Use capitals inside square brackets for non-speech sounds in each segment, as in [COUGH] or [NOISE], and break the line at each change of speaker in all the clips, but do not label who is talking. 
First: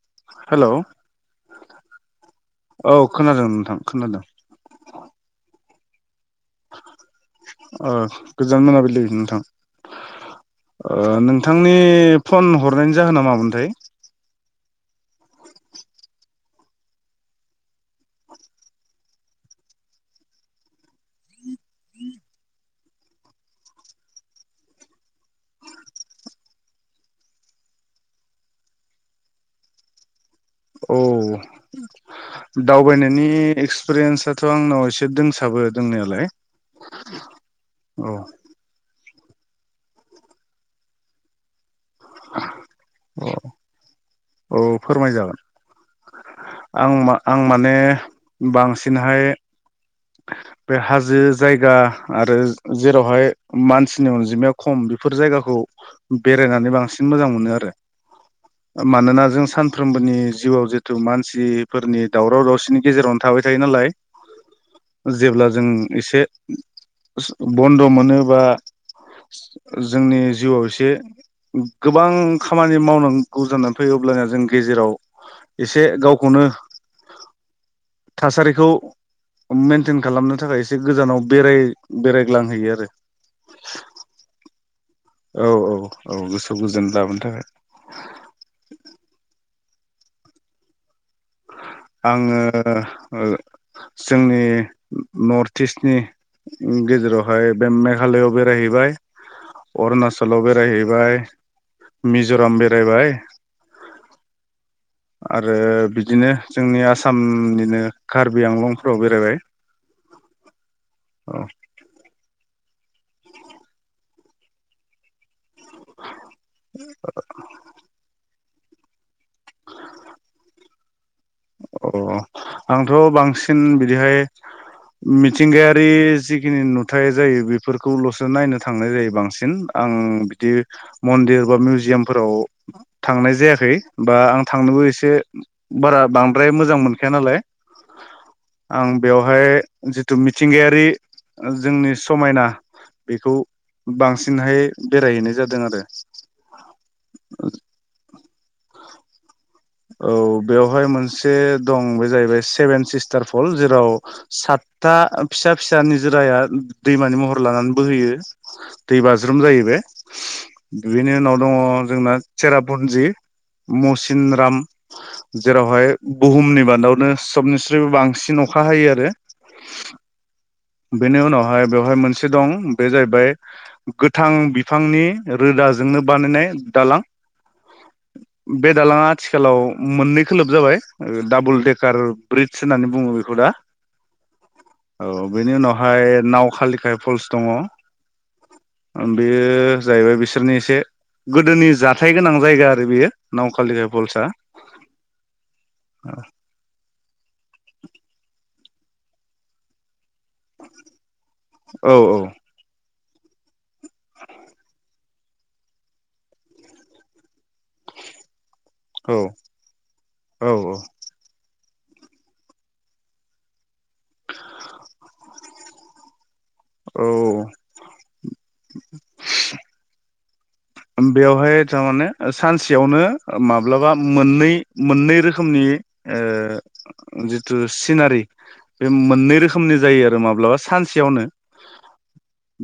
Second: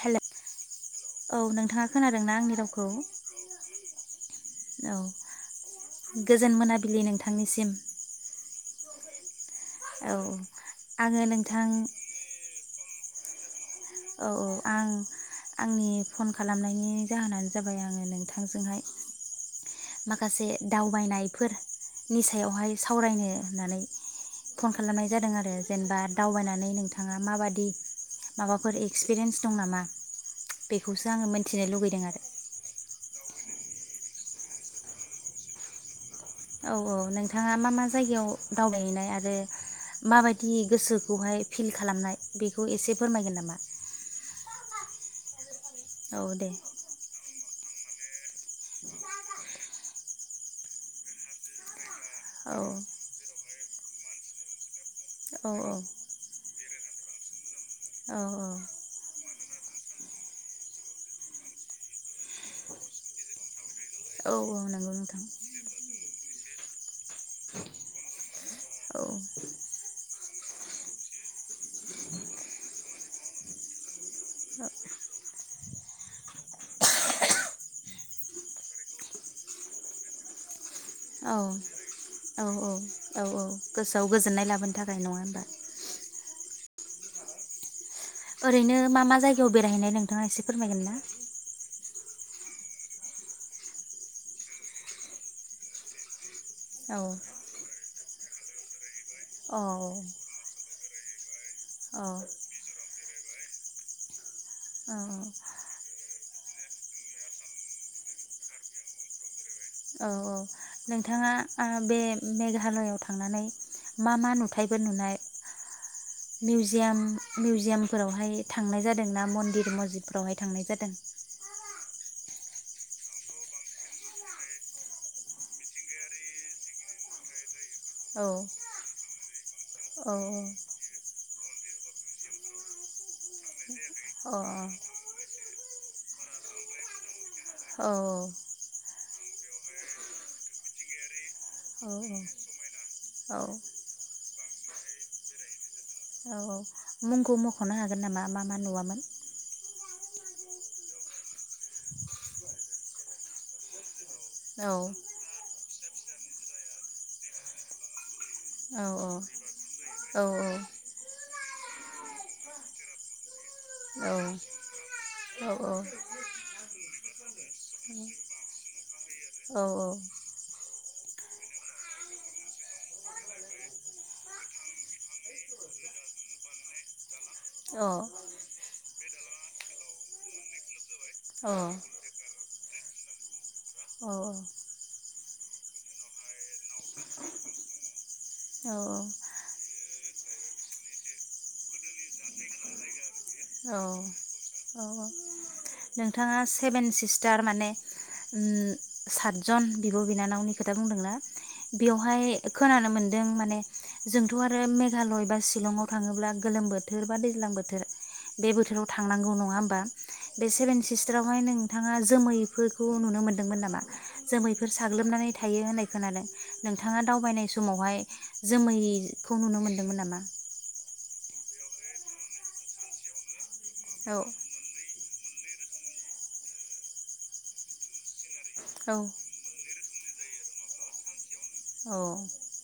हेले
हेलौ
औ नोंथाङा खोनादोंन आंनि रावखौ
औ खोनादों नोंथां खोनादों
औ। गोजोन मोनाबिलि नोंथांनिसिम।
ओ गोजान मोनाबिलि नोंथां।
औ
ओ
आङो नोंथां
नोंथांनि फन हरनायनि जाहोना मामोनथाय?
औ औ आं आंनि फन खालामनायनि जाहोनानो जाबाय आङो नोंथांजोंहाय माखासे दावबायनायफोर नि सायावहाय सावरायनो होननानै फन खालामनाय जादों आरो जेनेबा दावबायनानै नोंथाङा माबादि माबाफोर एक्सपिरियेन्स दं नामा।
औ
बेखौसो आङो मोनथिनो लुगैदों आरो
दावबायनाय नि एक्सपिरियेन्साथ' आंनाव एसे दोंसाबो दोंनायालाय।
औ औ नोंथाङा मा मा
औ
जायगायाव दावबायहैनाय आरो माबायदि गोसोखौहाय फिल खालामनाय बेखौ एसे
औ
फोरमायगोन नामा।
औ फोरमाय जागोन।
औ दे
आं मा आं मा माने बांसिनहाय बे हाजो जायगा आरो
औ
जेरावहाय मानसिनि अनजिमाया खम बेफोर
औ
जायगाखौ बेरायनानै बांसिन मोजां मोनो आरो।
औ औ
मानोना जों सानफ्रोमबोनि जिउआव जिथु मान सिफोरनि दावराव दावसिनि गेजेरावनो थाबाय थायो नालाय
औ औ नंगौ नोंथां
जेब्ला जों एसे बन्द' मोनोबा
औ
जोंनि जिउआव एसे गोबां खामानि मावनांगौ जानानै फैयो अब्लानिया जों
औ
गेजेराव एसे गाव खौनो थासारिखौ मेनटेन खालामनो थाखाय एसे गोजानाव
औ
बेराय
औ औ औ
बेरायग्लांहैयो आरो
औ गोसोआव गोजोननाय लाबोन
औ औ औ खौ गोजोन लाबोनो थाखाय
ओरैनो मा मा जायगायाव बेरायहैनाय नोंथाङा एसे फोरमायगोन ना?
आङो ओ जोंनि नर्थ इस्टनि
औ
गेजेरावहाय बे मेघालयाव बेरायहैबाय
औ
अरुणासलाव बेरायहै बाय
औ
मिजराम बेरायबाय
औ
आरो बिदिनो जोंनि आसामनिनो कार्बि आंलंफ्राव बेरायबाय
औ औ नोंथाङा
औ
आ बे मेघालआव थांनानै मा मा नुथायबो नुनाय मिउजियाम मिउजियामफोरावहाय थांनाय जादों ना मन्दिर मस्जिदफ्रावहाय थांनाय जादों?
औ आंथ बांसिन बिदिहाय मिथिंगायारि जिखिनि नुथाय जायो बे
औ
फोरफोरखौलसो नायनो थांनाय जायो बांसिन आं
औ
बिदि मन्दिर बा मिउजियामफोराव थांनाय जायाखै बा
औ अ
आं थांनोबो एसे बारा बांद्राय मोजां मोनखाया नालाय
औ औ
आं बेवहाय जिथु मिथिंगायारि जोंनि समायना बेखौ
औ
बांसिन हाय बेरायहैनाय जादों आरो
औ औ मुंखौ मखनो हागोन नामा मा मा नुवामोन
औ बेवहाय मोनसे दं बे जाहैबाय सेभेन सिस्टार फल जेराव
औ
सातथा फिसा फिसा फिसा निजोराया दैमानि महर लानानै बोहैयो
औ
दै बाज्रुम जायो बे
औ
बिनि उनाव दङ जोंना चेरा पुन्जि
औ अ
मसिनरा
अ औ
जेरावहाय बुहुमनि बा न'आवनो सबनिसायबो बांसिन अखा हायो आरो
औ
बेनि उनावहाय बेवहाय मोनसे दं बे जाहैबाय गोथां बिफांनि रोदाजोंनो बानायनाय दालां बे दालाङा आथिखालाव मोननै खोलोब जाबाय डाबल देकार ब्रिज होननानै बुङो बेखौ दा
औ औ
औ बेनि उनावहाय नाव खालिखाय फल्स दङ ओ बेयो जाहैबाय बिसोरनि एसे गोदोनि जाथाय गोनां जायगा आरो बेयो
औ
नावखालिखाय फल्सआ
औ औ नोंथाङा सेभेन सिस्टार माने सातजन बिनानावनि खोथा बुंदोंना
औ औ
बेवहाय खोनानो मोनदों जों माने जोंथ' आरो मेघालय बा शिलंआव थाङोब्ला गोलोम बोथोर बा दैज्लां बोथोर बे बोथोराव
औ
थांनांगौ नङा होमबा बे
औ
सेभेन सिस्टारावहाय नों थाङा जोमैफोरखौ नुनो मोन्दोंमोन नामा? जोमैफोर साग्लोबनानै थायो होननाय खोनादों नोंथाङा
औ
दावबायनाय समावहाय जोमैखौ नुनो मोनदोंमोन नामा?
बेवहाय तारमाने सानसेयावनो माब्लाबा
औ
मोननै मोननै रो खोमनि ओ जिथु सिनारि बे
औ
मोननै रोखोमनि जायो माब्लाबा सानसेयावनो
औ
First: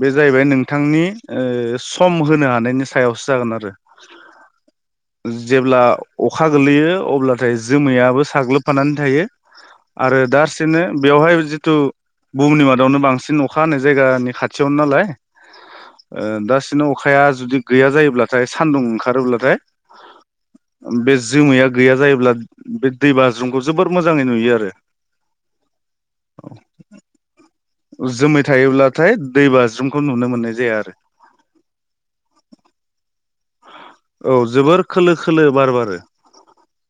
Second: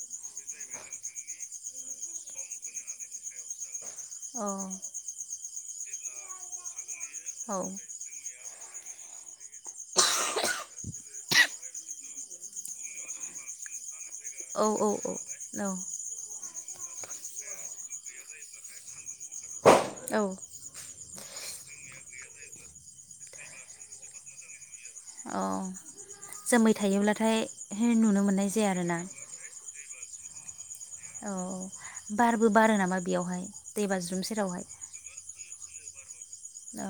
बे जाहैबाय नों थांनि ओ सम होनो हानायनि सायावसो जागोन आरो
अ
जेब्ला अखा गोलैयो अब्लाथाय
औ
जोमैयाबो साग्लोब फानानै थायो आरो दारसेनो बेवहाय जिथु बुहुमनि मादावनो बांसिन अखा हानाय जायगानि खाथियावनो
औ
नालाय
औ
ओ दा नो अखाया जुदि गैया जायोब्लाथाय सान्दुं ओंखारोब्लाथाय
औ
बेस जोमैया गैया जायोब्ला बे दै बाज्रुमखौ जोबोर मोजाङै नुयो आरो
अ जोमै थायोब्लाथाय नुनो
जोमै
मोननाय जाया आरोना
थायोब्लाथाय दैबाज्रुम खौ नुनो मोननाय जाया आरो
औ बारबो बारो नामा बेयावहाय दै बाज्रुम
औ
सेरावहाय
जोबोर खोलो खोलो बार बार रो
औ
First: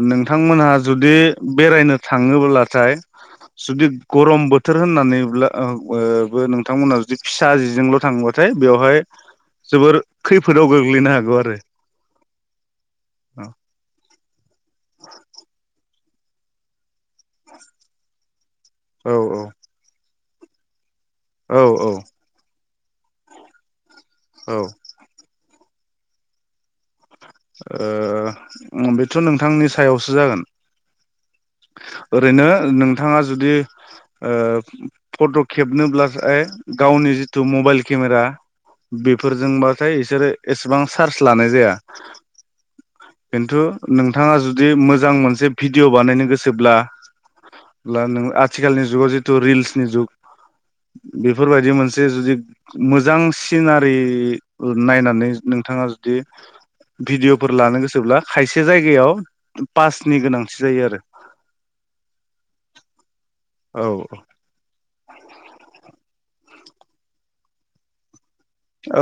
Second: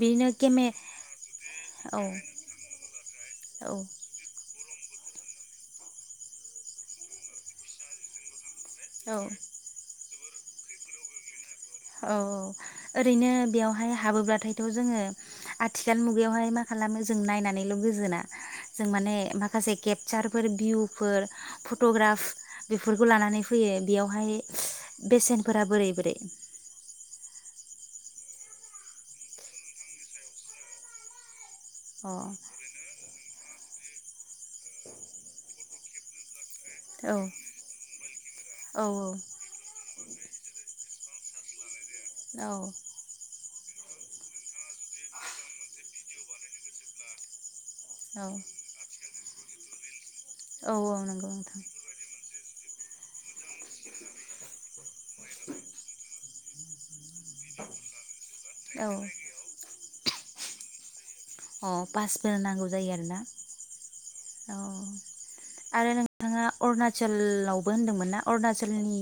बिदिनो गेमे
नोंथांमोनहा जुदि बेरायनो
औ
थाङोब्लाथाय
औ
जुदि गरम बो थोर होननानैब्ला ओ बो ओ ोंथांमोनहा जुदि फिसा जिजोंल' थाङो [UNINTELLIGIBLE] बाथाय बेवहाय
औ
जोबोर खैफोदाव गोग्लैनो हा गौ आरो
औ औ ओरैनो
औ
बेवहाय हाबोब्लाथायथ' जोङो आथि दानि मुगायावहाय मा खालामो जों नायनानैल' गोजोना। जों
औ
माने माखासे केब जारफोर बिउ फोर
औ औ
फट'ग्राफ बेफोरखौ लानानै फैयो बेयावहाय
औ
बेसेन फोर बोरै बोरै
ओ बेथ' नोंथांनि सायावसो जागोन
अ
ओरैनो नों नोंथाङा जुदि ओ फट' खेबनोब्लाथाय गावनि
औ
जितु मबाइल केमेरा
औ
बेफोरजोंबथाय बिसोरो एसेबां चार्ज लानाय जाया।
औ।
खिन्थु नोंथाङा जुदि मोजां मोनसे भिडिअ' बानायनो गोसोब्ला। नों
औ
आथिखालनि जुगाव जे ' रिल्सनि जुग-
औ औ नंगौ नोंथां
बेफोरबायदि मोनसे जुदि मोजां सिनारि नायनानै नोंथाङा जुदि भिडिअफोर लानो गोसोब्ला। खायसे
औ
जायगायाव पासनि गोनांथि जायो आरो।
अ पासफोर नांगौ जायो आरोना?
औ औ।
औ आरो नोंथाङा अरुणचलावबो होनदोंमोन ना?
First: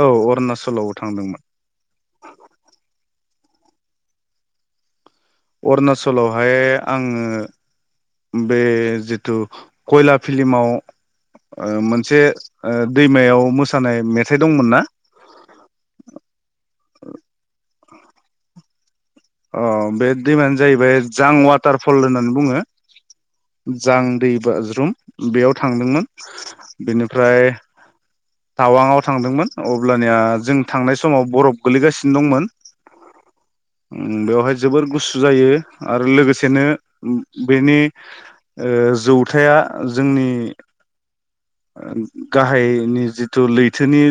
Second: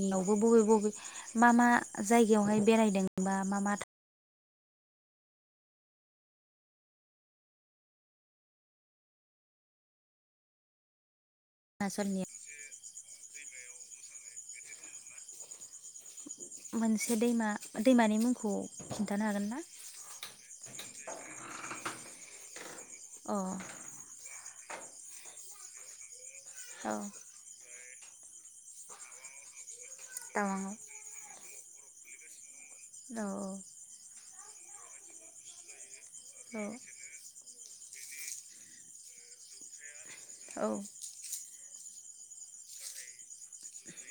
औ
बबे
अरुणाचलाव
बबे
थांदोंमोन
मा मा जायगायावहाय बेरायदों? बा मा मा थ।
अरुणाचलावहाय आङो बे जिथु कयला फिल्माव। मोनसे
अरुणाचलनि
दैमायाव मोसानाय मेथाइ दंमोन ना?
मोनसे दैमा। दैमानि मुंखौ। खिन्थानो हागोन ना
अ बे दैमानो जाहैबाय जां वाटारफल होननानै बुङो।
अ
जां दै रुम बेयाव थांदोंमोन।
औ
बेनिफ्राय टावांआव थांदोंमोन। अब्लानिया जों
टावाङाव
थांनाय समाव बरफ गोलैगासिनो दंमोन।
औ।
बेवहाय जोबोर गुसु जायो। आरो
औ
लोगोसेनो बेनि ओ जौथाया जोंनि
औ
गाहायनि जिथु लैथोनि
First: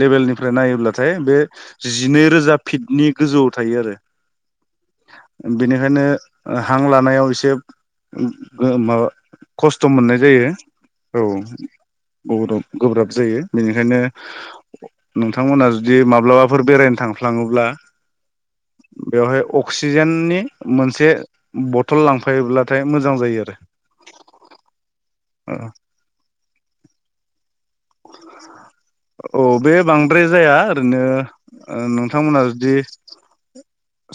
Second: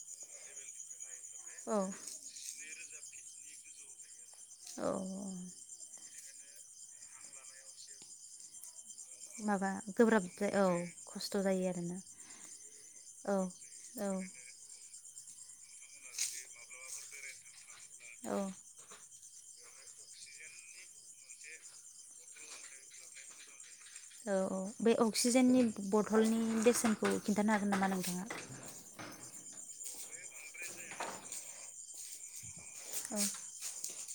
लेबेलनिफ्राय नायोब्ला नाथाय बे
औ
जिनै रोजा फिटनि गोजौ। थायो आरो।
औ
बेनिखायनो हां लानायाव एसे ओ माबा
माबा
खस्थ' मोननाय
गोब्राब
जायो।
औ
औ
खस्थ' जायो आरोना
गोब्राब
औ
जायो बेनिखायनो
औ
नोंथांमोना जुदि माब्लाबाफोर बेरायनो थांफ्लाङोब्ला
औ।
बेवहाय अक्सिजेननि मोनसे बथल लांफायोब्लाथाय मोजां जायो आरो।
औ औ बे अक्सिजेननि बथलनि बेसेनखौ खिन्थानो हागोन नामा?
औ बे
[UNINTELLIGIBLE]
बांद्राय जाया ओरैनो ओ नोंथांमोना जुदि
औ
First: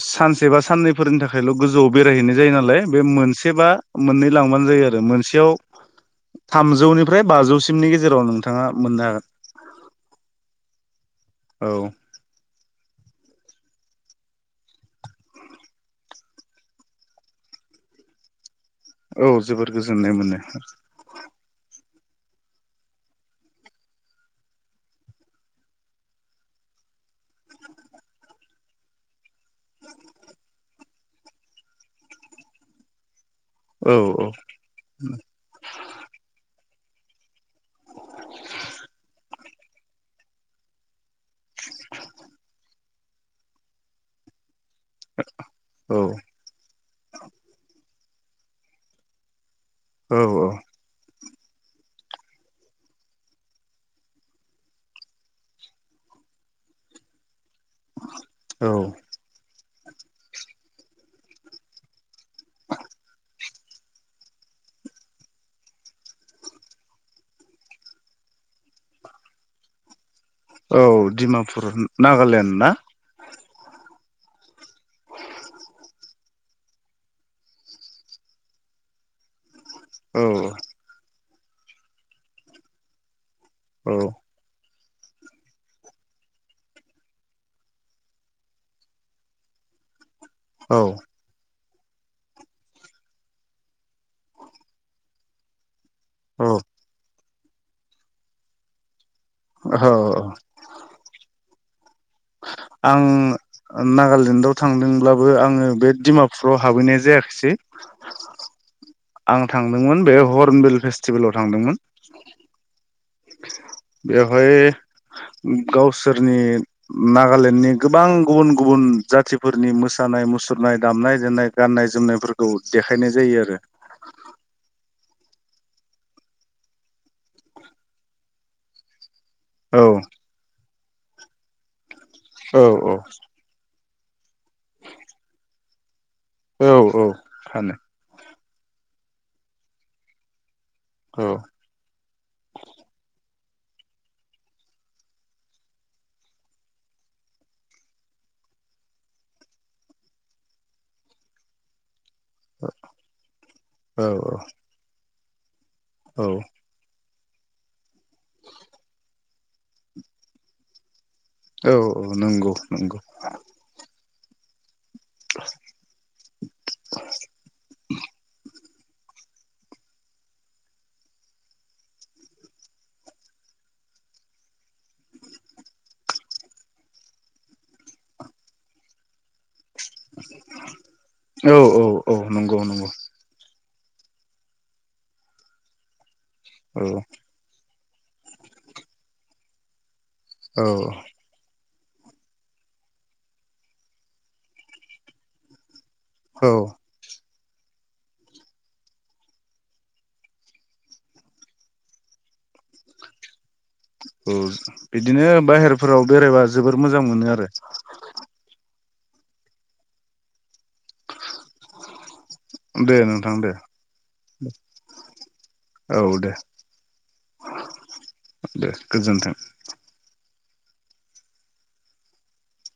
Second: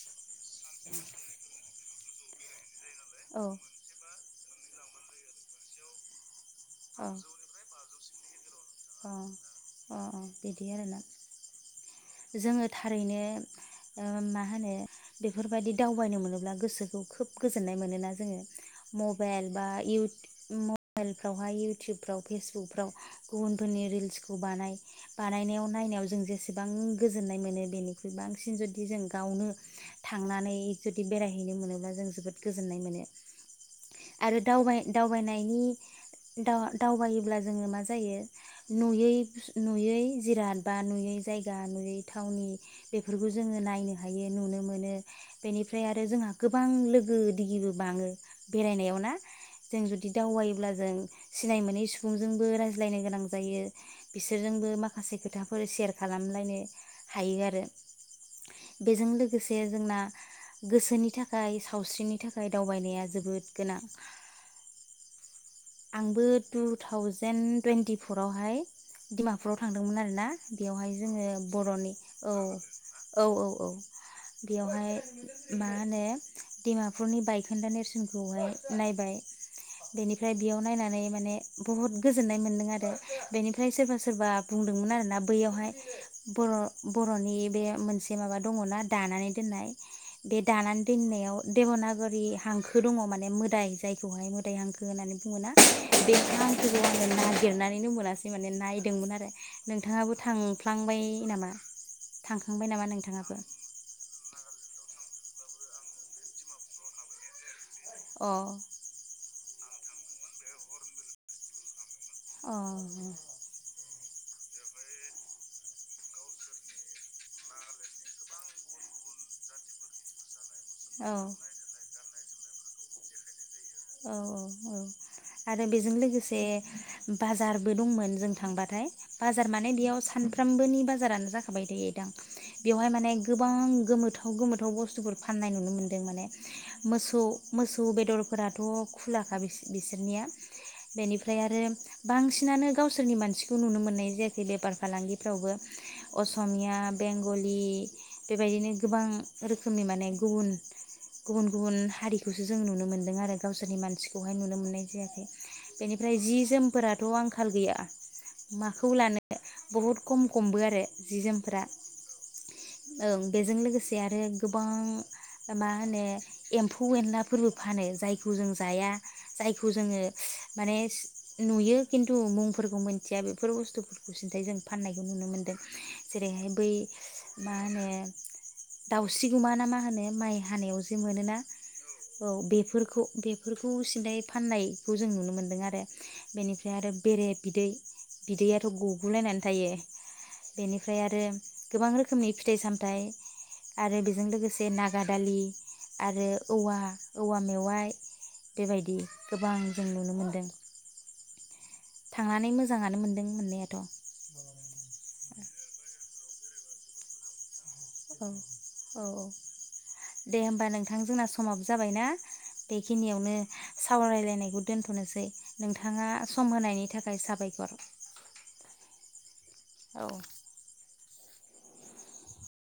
[INAUDIBLE] सानसे बा साननैफोरनि थाखायल' गोजौआव बेरायहैनाय जायो नालाय बे
औ
मोनसे बा मोननै लांबानो जायो आरो मोनसेयाव
औ अ
थामजौनिफ्राय बाजौसिमनि गेज जेराव नोनथां। नोथाङा
अ अ बिदि आरो ना?
हागोन
जोङो थारै ए ओ मा होनो बेफोरबायदि दावबायनो मोनोब्ला गोसोखौ खोब गोजोननाय मोनोना जोङो?
औ औ
मबेइल बा
जोबोर गोजोननाय
इउटु
मोनो
मबाइलफ्रावहाय इउटुब फ्राव फेसबुकफ्राव गुबन फोरनि रिल्सखौ बानाय बानायनायाव नायनायाव जों जेसेबां गोजोननाय मोनो बेनिख्रुइ बांसिन जुदि जों गावनो थांनानै जुदि बेरायहैनो मोनोब्ला जों जोबोद गोजोननाय मोनो।
औ
आरो दावबा-यदावबायनायनि दावा दावबायोब्ला जोङो मा जायो नुयै नुयै जिराद बा नुयै जायगा नुयै थावनि बेफोरखौ जोङो नायनो हायो नुनो मोन मोनो बेनिफ्राय
औ
आरो जोंहा गोबां लोगो दिगिबो बाङो। बेरायनायाव ना? जों जुदि
औ औ
दावबायोब्ला जों सिनाय मोनै सुबुंजोंबो रायज्लायनो गोनां जायो बिसोरजोंबो माखासे खोथाफोर सेयार खालामलायनो हायो आरो।
औ
बेजों लोगोसे जोंना गोसोनि थाखाय सावस्रिनि थाख खाय दावबायनाया जोबोद गोनां। आंबो टु थावजेेन टुवन्टिफरावहाय डिमापुराव थांदोंमोन आरो ना। बेवहाय
औ
जोङो
डिमापुर
बर'नि औ
नागालेण्ड ना
औ औ। औ बेयावहाय मा होनो डिमापुरनि बायखोन्दा नेरसोनखौहाय नायबाय बेनि
औ
ओमफ्राय बेयाव नायनानै माने बहुत गोजोननाय मोन्दों आरो बेनिफ्राय सोरबा
औ
सोरबा बुं दोंमोन आरोना बैयावहाय बर' बर'नि बे मोनसे माबा दङना दानानै दोननाय बे
औ
दानानै दोननायाव देबनागरि हांखो दङ माने मोदाय जायखौहाय मोदाय हांखो होननानै बुङोना बे
औ
हांखोखौ आङो ना लिरनानैनो मोनासै माने नायदोंमोन आरो
औ
नोंथाङाबो थांफ्लांबाय नामा थांखांबाय नामा
आं
नोंथाङाबो
नागालेण्डाव थांदोंब्ला बो आङो बे डिमापुराव हाबहैनाय जायाखिसै
अ
आं थांदोंमोन बे हर्नबिल फेस्टिभेलाव थांदोंमोन
अ उम
बेवहाय गावसोरनि नागालेण्डनि गोबां गुबुन गुबुन जाथिफोरनि मोसानाय मुसुर सुरनाय दामनाय
औ
देनाय गाननाय जोमनाय फोरखौ देखायनाय जायो आरो
औ औ औ आरो बेजों लोगोसे बाजारबो दंमोन जों थांबाथाय बाजार माने
आरो
बेयाव सानफ्रामबोनि बाजा जारानो जाखाबाय थायो दां
औ
बेवहाय माने गोबां गोमोथाव गोमोथाव बुस्थुफोर फाननाय नुनो मोन्दों माने
औ औ
मोसौ
फानो
मोसौ बेदर फोराथ खुलाखा बि बिसोरनिया
औ
बेनिफ्राय आरो बांसिनानो गावसोरनि मानसि खौ नुनो मोननाय जायाखै बेफार फालांगिफ्रावबो असमिया बेंगलि बेबायदिनो गोबां रोखोमनि माने गुबुन गुबुन गुबुन हारि खौसो जों नुनो मोन दों आरो गावसोरनि
औ
मानसिखौहाय नुनो मोननाय जायाखै बेनिफ्राय
औ
जि जोमफोरा थ' आंखाल गैया माखौ लानो बहुद खम खमबो आरो जि जोमफोरा
औ औ नंगौ। नंगौ
ओं आरो गोबां मा होनो? एम्फौ एनलाफोरबो फानो। जायखौ जों जाया जायखौ जोङो माने नुयो खिन्थु मुंफोरखौ मोनथिया बेफोर बुस्थुफोरखौ सिन्थाय जों फाननायखौ नुनो मोनदों। जेरैहाय बै मा होनो दाउस्रिगुमा ना मा नो माइ हानायाव जे मोनोना
औ
औ
नंगौ नंगौ
बेफोरखौ बे बेफोरखौ सिन्थाय फाननायखौ जों नुनो मोनदों आरो बेनिफ्राय
औ
आरो बेरे बिदै बिदैयाथ' गगुलायनानै थायो।
औ
बेनिफ्राय आरो गोबां रो खोमनि फिथाइ सामथाइ आरो बेजों लोगोसे नागा दालि आरो
औ औ
औवा औवा मेवाइ बेबायदि गोबां जों नुनो मोनदों। थांनानै मोजाङानो मोनदों मोननाया
औ बिदिनो बाहेरफोराव बेरायबा जोबोर मोजां मोनो आरो
औ औ दे होमबा नों थां जोंना समाबो जाबायना
दे
बेखिनियावनो
नोंथां दे
सावरायलायनायखौ दोन्थनोसै।
औ
नोंथाङा
दे
सम होनायनि थाखाय साबायखर।
दे गोजोन्थों।
औ